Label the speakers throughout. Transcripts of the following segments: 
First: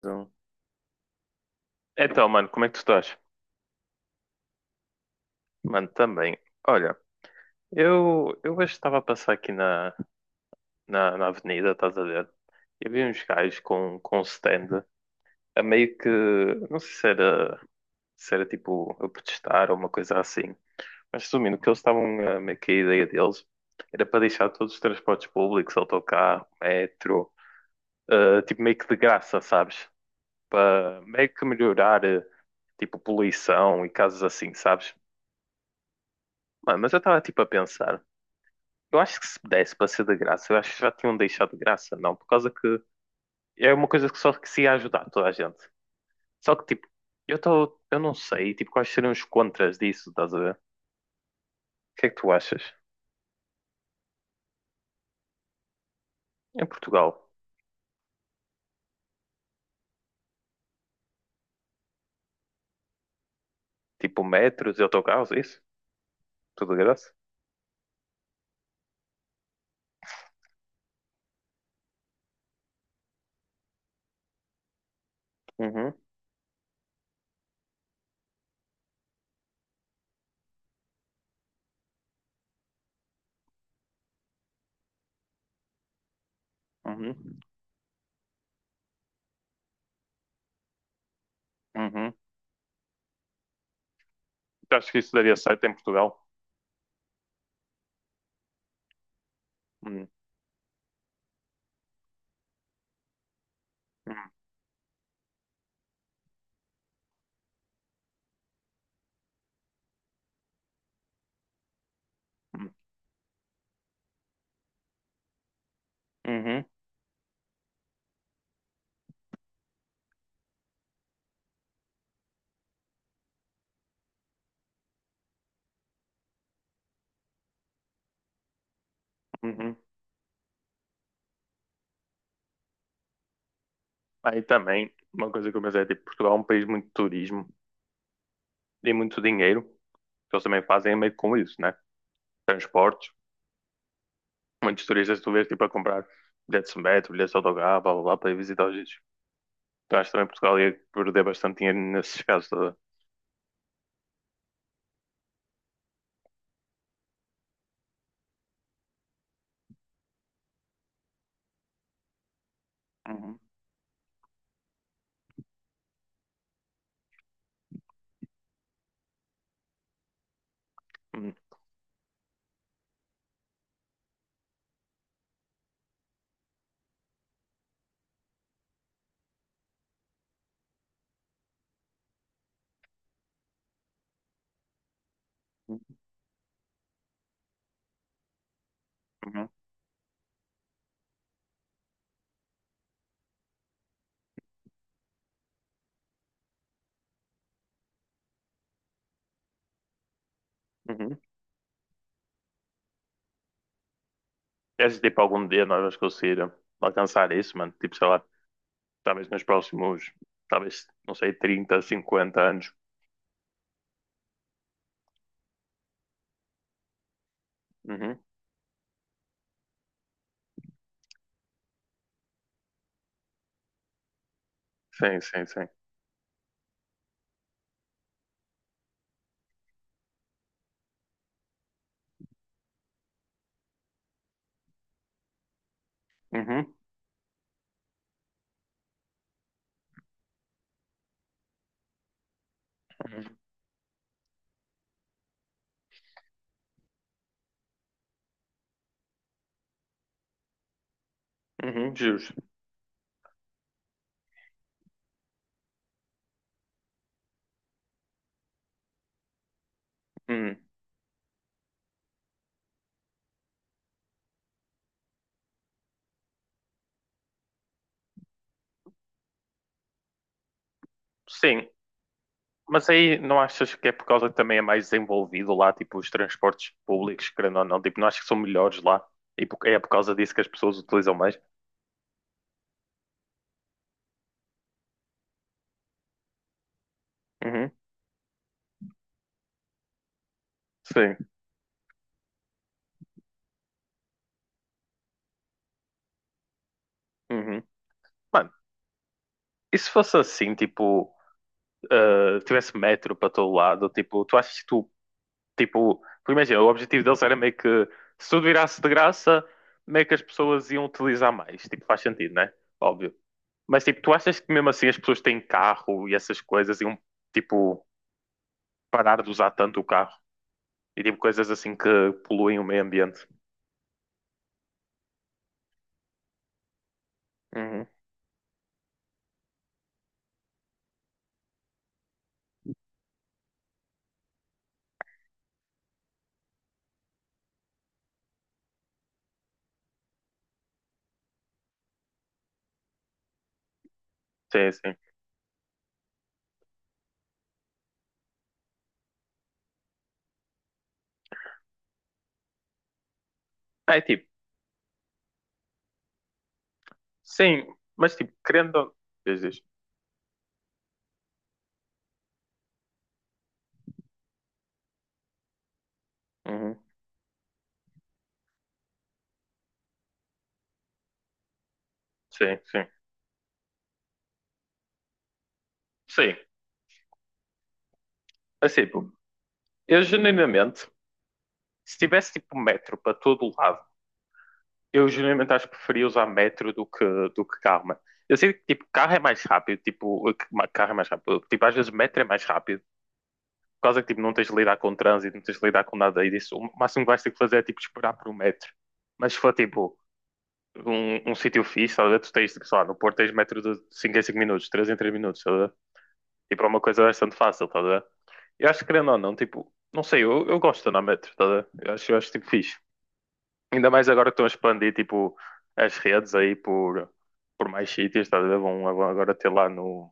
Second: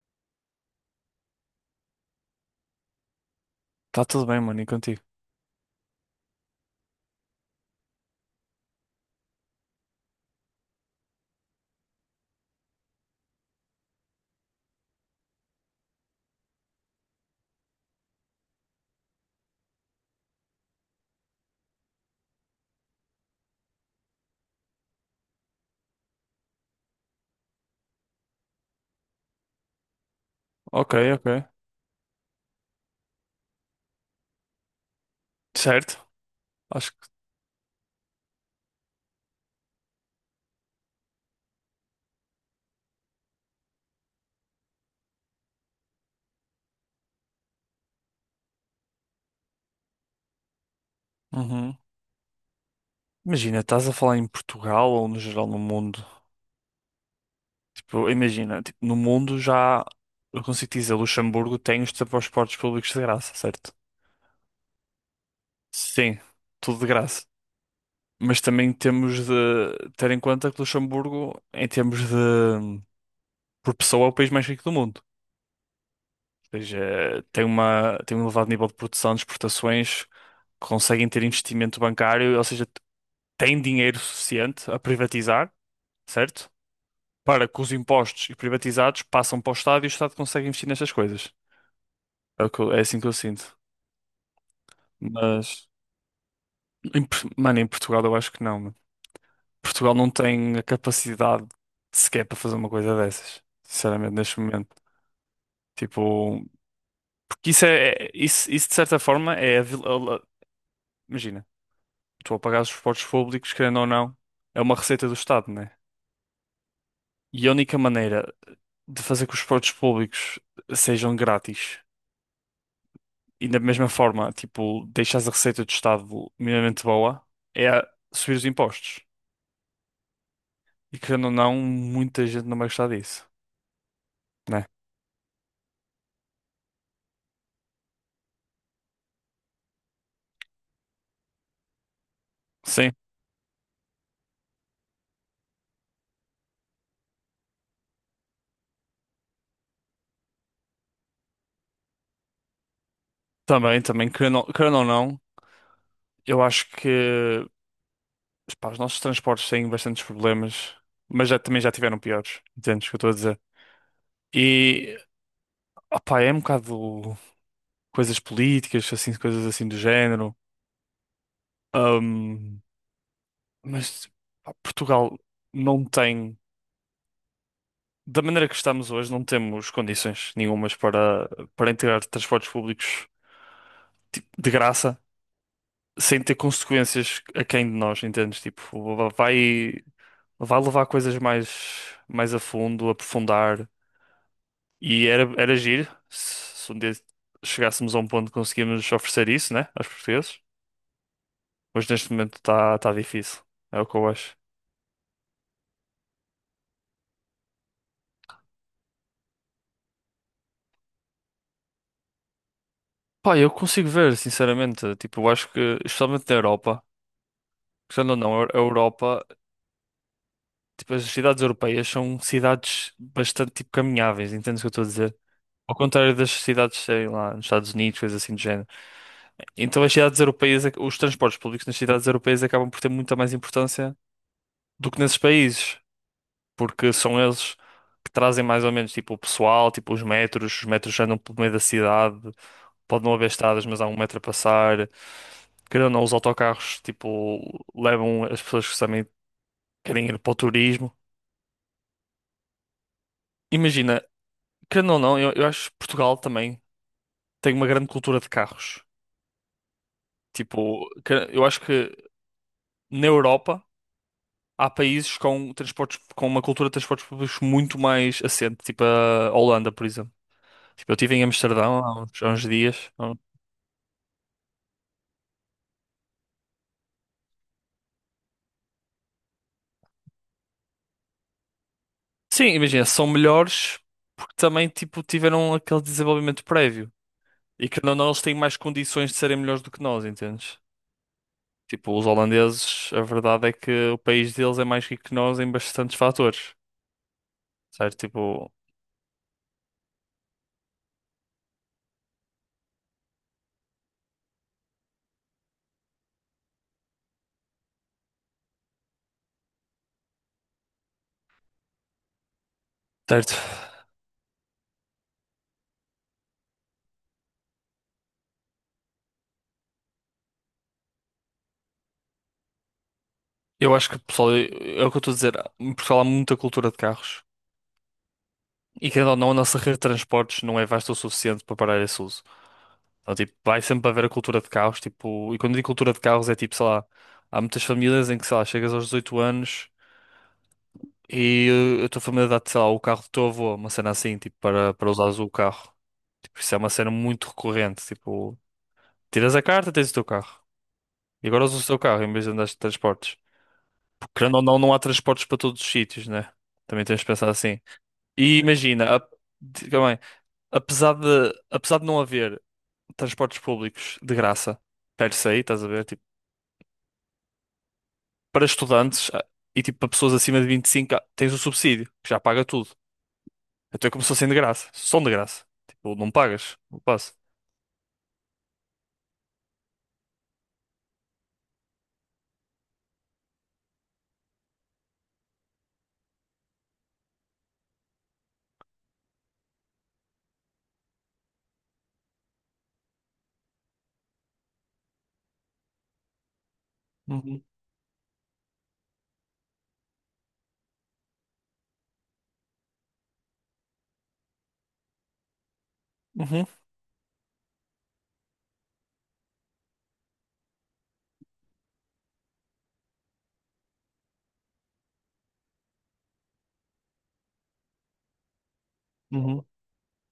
Speaker 1: Então, Então, mano, como é que tu estás?
Speaker 2: Tá tudo bem, mano, e contigo?
Speaker 1: Mano, também. Olha, eu hoje estava a passar aqui na avenida, estás a ver? E vi uns gajos com um stand a meio que. Não sei se era tipo a protestar ou uma coisa assim. Mas resumindo, o que eles estavam a meio que a ideia deles era para deixar todos os transportes públicos, autocarro, metro, tipo meio que de graça, sabes?
Speaker 2: Ok,
Speaker 1: Para meio que
Speaker 2: ok.
Speaker 1: melhorar, tipo, poluição e casos assim, sabes?
Speaker 2: Certo?
Speaker 1: Mano, mas
Speaker 2: Acho
Speaker 1: eu
Speaker 2: que.
Speaker 1: estava tipo a pensar, eu acho que se desse para ser de graça, eu acho que já tinham deixado de graça, não, por causa que é uma coisa que só que se ia ajudar toda a gente. Só que tipo, eu não sei, tipo, quais seriam os contras disso, estás a ver? O
Speaker 2: Uhum.
Speaker 1: que é que tu achas?
Speaker 2: Imagina, estás a falar em Portugal ou no geral no mundo?
Speaker 1: Em Portugal,
Speaker 2: Tipo, imagina, tipo, no mundo já. Eu consigo dizer, Luxemburgo tem os transportes públicos de graça, certo?
Speaker 1: tipo metros e autocarros, é isso?
Speaker 2: Sim,
Speaker 1: Tudo
Speaker 2: tudo
Speaker 1: de
Speaker 2: de
Speaker 1: graça?
Speaker 2: graça. Mas também temos de ter em conta que Luxemburgo, em termos de. Por pessoa, é o país mais rico do mundo.
Speaker 1: Uhum,
Speaker 2: Ou seja, tem um elevado nível de produção, de exportações, conseguem ter investimento bancário, ou seja. Tem dinheiro suficiente a privatizar, certo?
Speaker 1: uhum,
Speaker 2: Para que os impostos e privatizados passam para o Estado e o Estado consegue investir nestas coisas.
Speaker 1: uhum.
Speaker 2: É, é assim que eu sinto.
Speaker 1: Tu achas que isso daria certo
Speaker 2: Mas,
Speaker 1: em Portugal?
Speaker 2: mano, em Portugal eu acho que não, mano. Portugal
Speaker 1: Hum,
Speaker 2: não tem a capacidade sequer para fazer uma coisa dessas. Sinceramente,
Speaker 1: hum,
Speaker 2: neste momento. Tipo, porque isso é, isso de certa forma é a, vil- a- imagina, tu a pagar os
Speaker 1: hum,
Speaker 2: esportes públicos, querendo ou não, é uma receita do Estado, né?
Speaker 1: uhum,
Speaker 2: E a única maneira de fazer que os esportes públicos sejam grátis. E da mesma forma, tipo, deixares a receita do Estado minimamente boa, é a subir os impostos.
Speaker 1: uhum.
Speaker 2: E querendo ou não, muita gente não vai gostar disso,
Speaker 1: Aí
Speaker 2: né?
Speaker 1: também, uma coisa que eu pensei, é, tipo, Portugal é um país muito de turismo e muito dinheiro, que eles também fazem meio com isso, né?
Speaker 2: Sim,
Speaker 1: Transportes. Muitos turistas tu vês tipo a comprar bilhetes de metro, bilhetes de autocarro, blá blá blá, para ir visitar os sítios. Então acho que também Portugal ia perder bastante dinheiro nesses casos. Tá a ver?
Speaker 2: também, querendo ou não, eu acho que, pá, os nossos transportes têm bastantes problemas, mas já, também já tiveram piores, entendes o que eu estou a
Speaker 1: Uhum,
Speaker 2: dizer? E, opá, é um bocado coisas políticas, assim, coisas assim do género.
Speaker 1: uhum,
Speaker 2: Ahm, mas, pá, Portugal não tem, da maneira que estamos hoje, não temos condições nenhumas para, para integrar transportes públicos tipo, de graça, sem ter consequências a quem de nós, entendes? Tipo,
Speaker 1: uhum,
Speaker 2: vai, vai levar coisas mais, mais a fundo, aprofundar. E era giro se um dia chegássemos a um ponto que conseguíamos oferecer isso, né, aos portugueses.
Speaker 1: uhum.
Speaker 2: Mas neste momento está tá tá difícil. É o que eu acho.
Speaker 1: Queres tipo algum dia nós vamos conseguir alcançar isso, mano? Tipo, sei lá, talvez nos próximos, talvez, não sei, 30, 50 anos.
Speaker 2: Pá, eu consigo ver, sinceramente. Tipo, eu acho que, especialmente na Europa, querendo ou
Speaker 1: Uhum.
Speaker 2: não, a Europa. Tipo, as cidades europeias são cidades bastante tipo caminháveis, entendes o que eu estou a dizer?
Speaker 1: Sim, sim, sim.
Speaker 2: Ao contrário das cidades, sei lá, nos Estados Unidos, coisas assim do género. Então as cidades europeias, os transportes públicos nas cidades europeias acabam por ter muita mais importância do que nesses países,
Speaker 1: Uhum,
Speaker 2: porque são eles que trazem mais ou menos tipo o pessoal, tipo os metros andam pelo meio da cidade, pode não haver
Speaker 1: uhum,
Speaker 2: estradas, mas há um metro a passar. Querendo ou não, os autocarros tipo levam as pessoas que também querem ir para o turismo.
Speaker 1: uhum, justo.
Speaker 2: Imagina, querendo ou não, eu acho que Portugal também tem uma grande cultura de carros.
Speaker 1: Uhum.
Speaker 2: Tipo, eu acho que na Europa há países com transportes, com uma cultura de transportes públicos muito mais assente, tipo a Holanda, por exemplo. Tipo, eu estive em
Speaker 1: Sim,
Speaker 2: Amsterdão há uns
Speaker 1: mas
Speaker 2: dias.
Speaker 1: aí não achas que é por causa que também é mais desenvolvido lá, tipo, os transportes públicos, querendo ou não, tipo, não achas que são melhores lá? E por- é por causa disso que as pessoas utilizam mais?
Speaker 2: Sim, imagina, são melhores porque também tipo, tiveram aquele desenvolvimento prévio. E
Speaker 1: Uhum,
Speaker 2: que não, não, eles têm mais condições de serem melhores do que nós, entendes?
Speaker 1: sim,
Speaker 2: Tipo, os holandeses, a verdade é que o país deles é mais rico que nós em bastantes fatores.
Speaker 1: uhum.
Speaker 2: Certo?
Speaker 1: Mano,
Speaker 2: Tipo,
Speaker 1: e se fosse assim, tipo, ah, tivesse metro para todo lado, tipo, tu achas que tu, tipo, porque imagina, o objetivo deles era meio que, se tudo virasse de graça, meio que as pessoas iam utilizar mais, tipo, faz sentido, né? Óbvio.
Speaker 2: certo.
Speaker 1: Mas tipo, tu achas que mesmo assim as pessoas têm carro e essas coisas iam tipo parar de usar tanto o carro? E tipo coisas assim que poluem o meio ambiente.
Speaker 2: Eu acho que, pessoal, é o que eu estou a dizer. Em Portugal há muita cultura de carros.
Speaker 1: Uhum.
Speaker 2: E querendo ou não, a nossa rede de transportes não é vasta o suficiente para parar esse uso. Então, tipo, vai sempre haver a cultura de carros. Tipo, e quando digo cultura de carros é tipo, sei lá, há muitas famílias em que, sei lá, chegas aos 18 anos e a tua família dá-te, sei lá, o carro do teu avô, uma cena assim, tipo,
Speaker 1: Sim,
Speaker 2: para
Speaker 1: sim.
Speaker 2: usares o carro. Tipo, isso é uma cena muito recorrente. Tipo, tiras a carta, tens o teu carro. E agora usas o teu carro em vez de andares de transportes.
Speaker 1: Ah, é
Speaker 2: Porque,
Speaker 1: tipo,
Speaker 2: querendo ou não, não há transportes para todos os sítios, né? Também tens de pensar assim.
Speaker 1: sim, mas tipo,
Speaker 2: E imagina,
Speaker 1: Diz, diz.
Speaker 2: diga bem, apesar de não haver transportes públicos de graça, per se, estás a ver? Tipo,
Speaker 1: Uhum.
Speaker 2: para estudantes e tipo para pessoas acima de 25, tens o subsídio, que já paga
Speaker 1: Sim,
Speaker 2: tudo.
Speaker 1: sim.
Speaker 2: Até começou sendo de graça, são de graça. Tipo, não
Speaker 1: Sim.
Speaker 2: pagas, não passa.
Speaker 1: Assim, tipo, eu genuinamente, se tivesse tipo um metro para todo lado, eu genuinamente acho que preferia usar metro do que, carro, mano. Eu sei que tipo, carro é mais rápido, tipo, carro é mais rápido. Tipo, às vezes metro é mais rápido. Por causa que tipo, não tens de lidar com trânsito, não tens de lidar com nada e disso. O máximo que vais ter que
Speaker 2: Uhum,
Speaker 1: fazer é tipo esperar por um metro. Mas se for tipo um sítio fixe, estás a ver? Tu tens, sei lá, no Porto tens metro de 5 em 5 minutos, 3 em 3 minutos, estás a ver?
Speaker 2: uhum,
Speaker 1: Tipo, é uma coisa bastante fácil, estás a ver? Eu acho que querendo ou não, tipo, não sei, eu gosto de andar a metro, estás a ver? Eu acho tipo fixe. Ainda mais agora que estão a expandir, tipo, as redes aí por mais sítios, estás a ver? Vão, agora
Speaker 2: uhum.
Speaker 1: ter lá no.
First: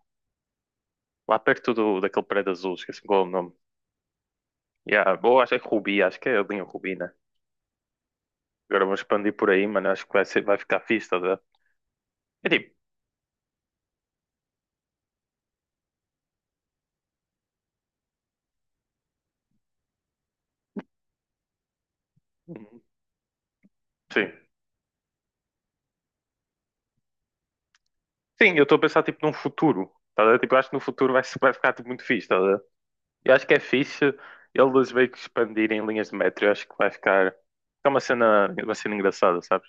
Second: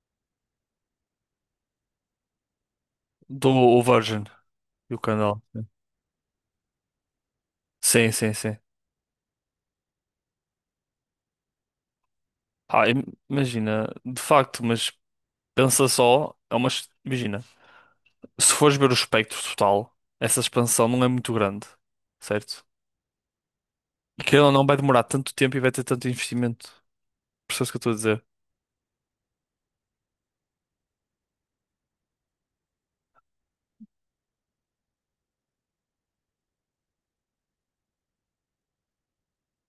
Speaker 1: Lá perto do, daquele prédio azul, esqueci qual é o
Speaker 2: Do
Speaker 1: nome.
Speaker 2: o Virgin e o
Speaker 1: Yeah, ou
Speaker 2: canal.
Speaker 1: acho que é Rubi, acho que é a linha Rubi, né?
Speaker 2: Sim, sim, sim.
Speaker 1: Agora vão expandir por aí, mano, acho que vai ficar fixe, estás a ver? É tipo,
Speaker 2: Ah, imagina, de facto, mas pensa só, é uma, imagina, se fores ver o espectro total, essa expansão não é muito grande, certo?
Speaker 1: sim.
Speaker 2: Aquilo ou não vai demorar tanto tempo e vai ter tanto investimento. Percebes o que eu estou a dizer?
Speaker 1: Sim, eu estou a pensar tipo num futuro. Tá a ver? Tipo, eu acho que no futuro vai, se- vai ficar tipo, muito fixe. Tá a ver? Eu acho que é fixe eles meio que expandirem linhas de metro. Eu acho que vai ficar. É uma cena engraçada, sabes?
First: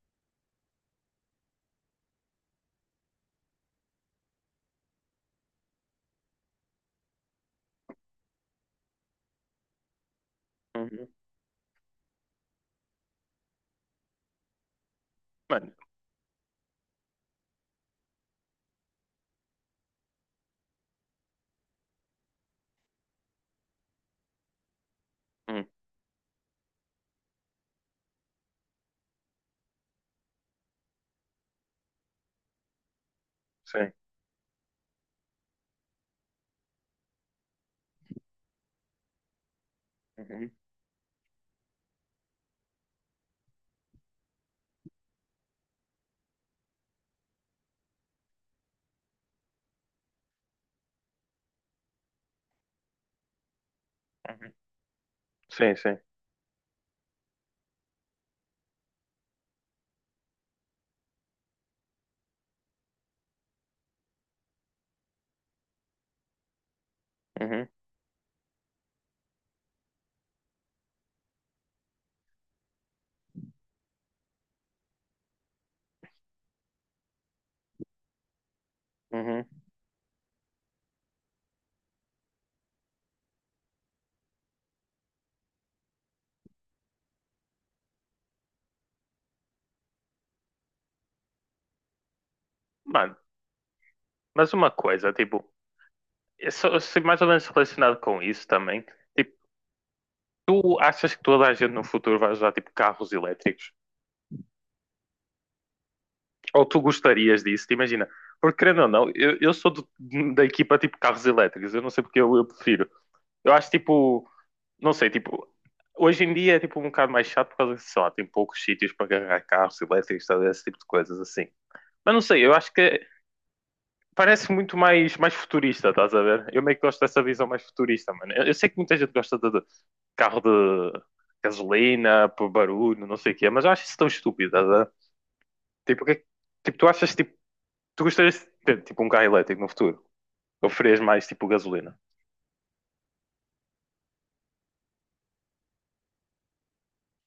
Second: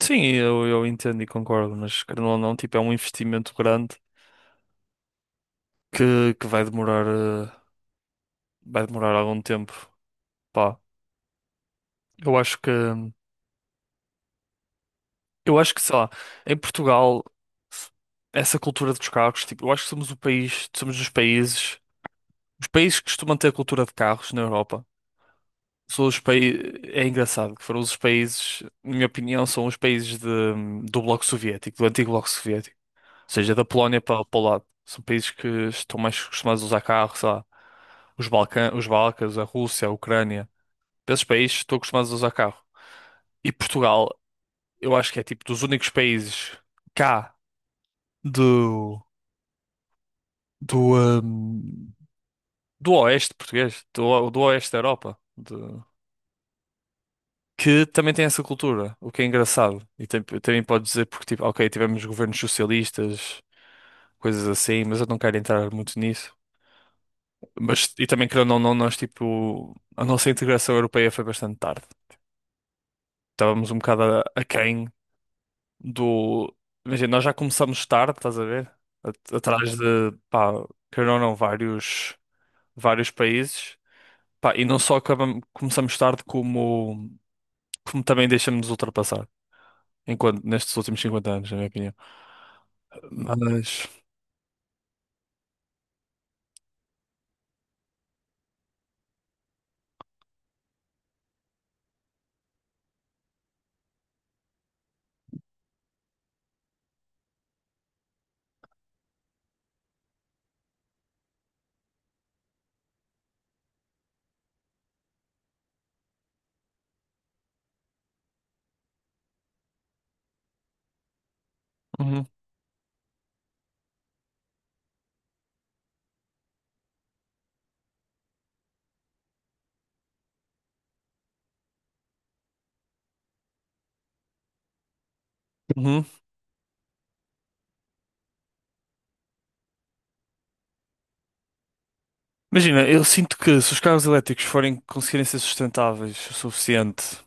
Speaker 2: Sim, eu entendo e concordo, mas querendo ou não, tipo, é um investimento grande que vai demorar algum tempo. Pá,
Speaker 1: Uhum.
Speaker 2: eu acho que, eu
Speaker 1: Mano,
Speaker 2: acho que, sei lá, em Portugal, essa cultura dos carros, tipo, eu acho que somos os países que costumam ter a cultura de carros na Europa.
Speaker 1: hum,
Speaker 2: São os países, é engraçado que foram os países, na minha opinião, são os países do Bloco Soviético, do antigo Bloco Soviético, seja da
Speaker 1: sim.
Speaker 2: Polónia para o lado. São países que estão mais acostumados a usar carros, sei lá, os Balcãs, a Rússia, a Ucrânia.
Speaker 1: Uhum.
Speaker 2: Para esses países estão acostumados a usar carro. E Portugal, eu acho que é tipo dos únicos países cá do do hum, do oeste português, do
Speaker 1: Uhum.
Speaker 2: oeste da Europa,
Speaker 1: Sim, sim.
Speaker 2: que também tem essa cultura, o que é engraçado. E também pode dizer porque tipo, ok, tivemos governos socialistas, coisas assim, mas eu não quero entrar muito nisso.
Speaker 1: Uhum.
Speaker 2: Mas, e também, querendo ou não, nós, tipo, a nossa integração europeia foi bastante tarde. Estávamos um bocado aquém do. Imagina, nós já começamos tarde, estás a ver?
Speaker 1: Uhum.
Speaker 2: Atrás de, pá, querendo ou não, vários países. Pá, e não só acabamos, começamos tarde, como também deixamos-nos ultrapassar. Enquanto, nestes últimos 50 anos, na minha opinião.
Speaker 1: Mano,
Speaker 2: Mas.
Speaker 1: mas uma coisa, tipo, eu mais ou menos relacionado com isso também. Tipo, tu achas que toda a gente no futuro vai usar tipo carros elétricos? Ou tu gostarias disso, te imagina. Porque querendo ou não, eu sou da equipa tipo carros elétricos, eu não sei porque eu prefiro. Eu acho tipo, não sei, tipo, hoje em dia é tipo um bocado mais chato por causa que, sei lá, tem poucos sítios para carregar carros elétricos, tal, esse tipo de coisas assim. Mas não
Speaker 2: Uhum,
Speaker 1: sei, eu acho que parece muito mais futurista, estás a ver? Eu meio que gosto dessa visão mais futurista, mano. Eu sei que muita gente gosta de carro de gasolina, por barulho, não sei o quê, mas eu acho isso tão estúpido, estás a ver? Tipo,
Speaker 2: uhum.
Speaker 1: o que é que- tipo, tu achas tipo Tu gostarias de ter tipo um carro elétrico no futuro? Ou farias mais tipo gasolina?
Speaker 2: Imagina, eu sinto que se os carros elétricos forem conseguirem ser sustentáveis o suficiente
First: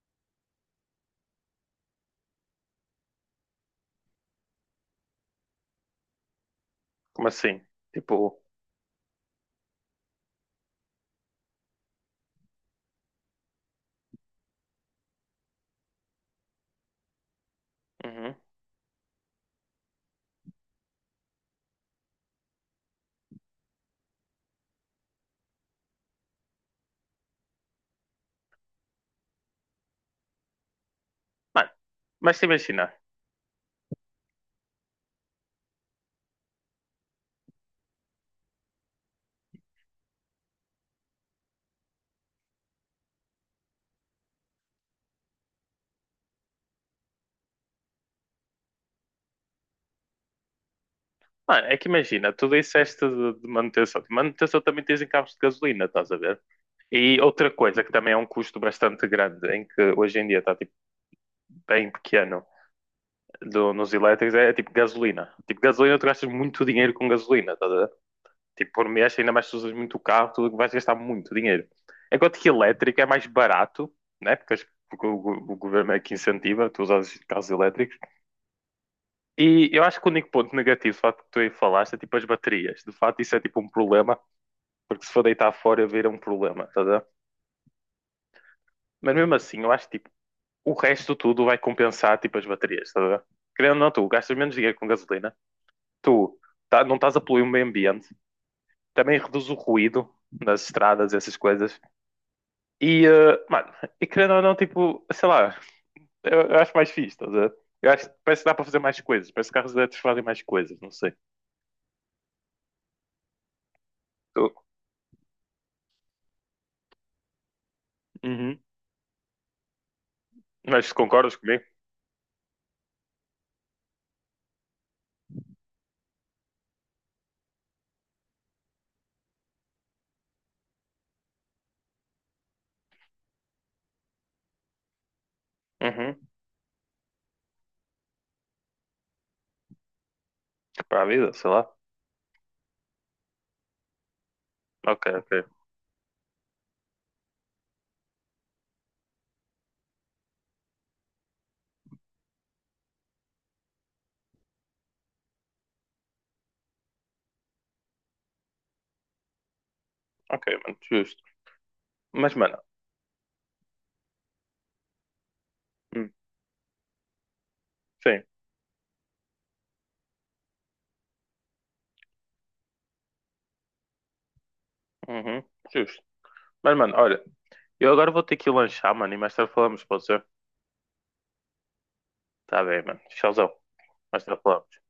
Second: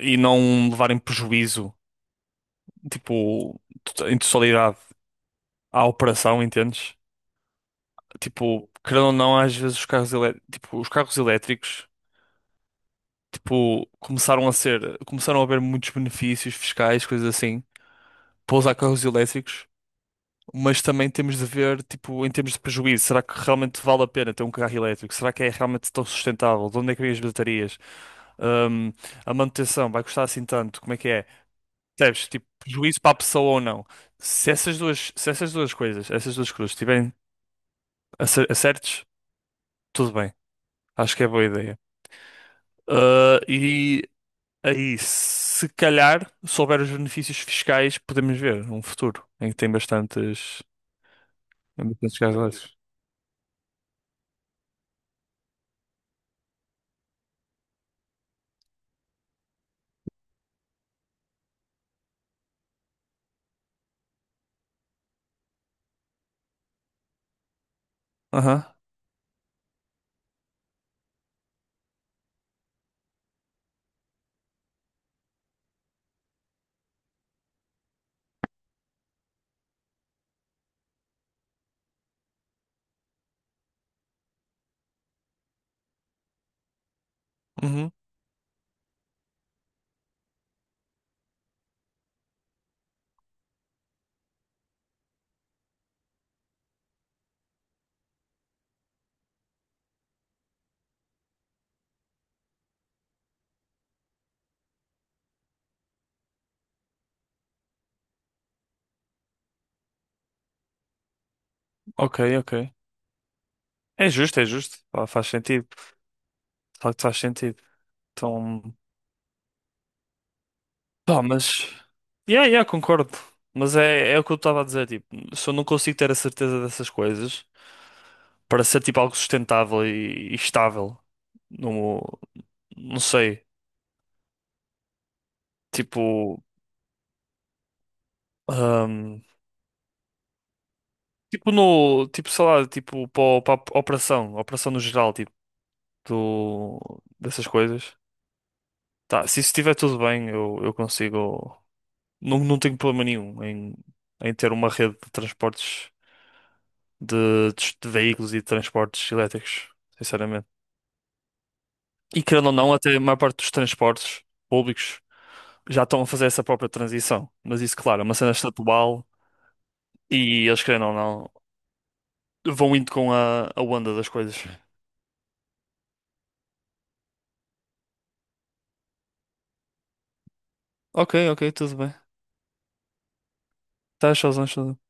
Speaker 2: e não levarem prejuízo tipo, em totalidade à operação, entendes?
Speaker 1: Como assim? Tipo,
Speaker 2: Tipo, querendo ou não, às vezes tipo, os carros elétricos, tipo, começaram a haver muitos benefícios fiscais, coisas assim,
Speaker 1: uhum.
Speaker 2: para usar carros elétricos, mas também temos de ver, tipo, em termos de prejuízo, será que realmente vale a pena ter um carro elétrico? Será que é realmente tão sustentável? De onde é que vêm as baterias? Ahm, a manutenção vai custar assim tanto? Como é que é?
Speaker 1: Mano,
Speaker 2: Percebes?
Speaker 1: mas
Speaker 2: Tipo,
Speaker 1: te imagina,
Speaker 2: prejuízo para a pessoa ou não? Se essas duas coisas, essas duas cruzes estiverem acertes, tudo bem. Acho que é boa ideia. Ah, e aí, se calhar, se houver os benefícios fiscais, podemos ver um futuro em que tem bastantes,
Speaker 1: mano, é
Speaker 2: tem
Speaker 1: que
Speaker 2: bastantes
Speaker 1: imagina, tu
Speaker 2: gasolinas.
Speaker 1: disseste de manutenção. De manutenção também tens em carros de gasolina, estás a ver? E outra coisa que também é um custo bastante grande, em que hoje em dia está tipo, bem pequeno nos elétricos, é, tipo gasolina. Tipo, gasolina, tu gastas muito dinheiro com gasolina, tá?
Speaker 2: Aham,
Speaker 1: Tipo, por mês, ainda mais se usas muito o carro, tu vais gastar muito dinheiro. Enquanto que elétrico é mais barato, né? Porque, porque o governo é que incentiva, tu usas carros elétricos. E eu acho que o único ponto negativo, de facto, que tu aí falaste, é tipo as baterias. De facto, isso é tipo um problema, porque se for deitar fora, vira um problema, tá a ver?
Speaker 2: uhum,
Speaker 1: Mas mesmo assim, eu acho que tipo, o resto tudo vai compensar tipo as baterias, tá a ver? Querendo ou não, tu gastas menos dinheiro com gasolina, tu não estás a poluir o meio ambiente, também reduz o ruído nas estradas, essas coisas. E, mano, e querendo ou não, tipo, sei lá, eu acho mais fixe, estás a ver? Eu acho que parece que dá para fazer mais coisas, parece que carros elétricos fazem mais coisas, não sei.
Speaker 2: ok, ok. É justo, é
Speaker 1: Tu-
Speaker 2: justo. Pá, faz sentido. De facto, faz sentido.
Speaker 1: Uhum.
Speaker 2: Então,
Speaker 1: Mas
Speaker 2: pá,
Speaker 1: concordas comigo?
Speaker 2: mas. Yeah, yeah, concordo. Mas é o que eu estava a dizer. Tipo, se eu não consigo ter a certeza dessas coisas para ser tipo algo sustentável e estável, não, não sei.
Speaker 1: Uhum.
Speaker 2: Tipo, ahm,
Speaker 1: Para a vida, sei
Speaker 2: tipo
Speaker 1: lá.
Speaker 2: no, tipo, sei lá, tipo para a operação, operação no
Speaker 1: Ok,
Speaker 2: geral, tipo,
Speaker 1: ok.
Speaker 2: do, dessas coisas. Tá, se isso estiver tudo bem, eu consigo, não, não tenho problema nenhum em, ter uma rede de transportes de veículos e de transportes elétricos,
Speaker 1: Ok,
Speaker 2: sinceramente.
Speaker 1: mano, justo.
Speaker 2: E
Speaker 1: Mas,
Speaker 2: querendo ou
Speaker 1: mano,
Speaker 2: não, até a maior parte dos transportes públicos já estão a
Speaker 1: hum,
Speaker 2: fazer essa própria transição. Mas isso, claro, é uma
Speaker 1: sim,
Speaker 2: cena estatual e eles, querendo ou não, vão indo com a onda das coisas.
Speaker 1: uhum, justo. Mas, mano, olha, eu agora vou ter que ir lanchar, mano, e mais tarde falamos, pode ser?
Speaker 2: Ok, ok, tudo bem.
Speaker 1: Tá bem, mano, tchauzão,
Speaker 2: Tá,
Speaker 1: mais tarde
Speaker 2: showzão, showzão.
Speaker 1: falamos.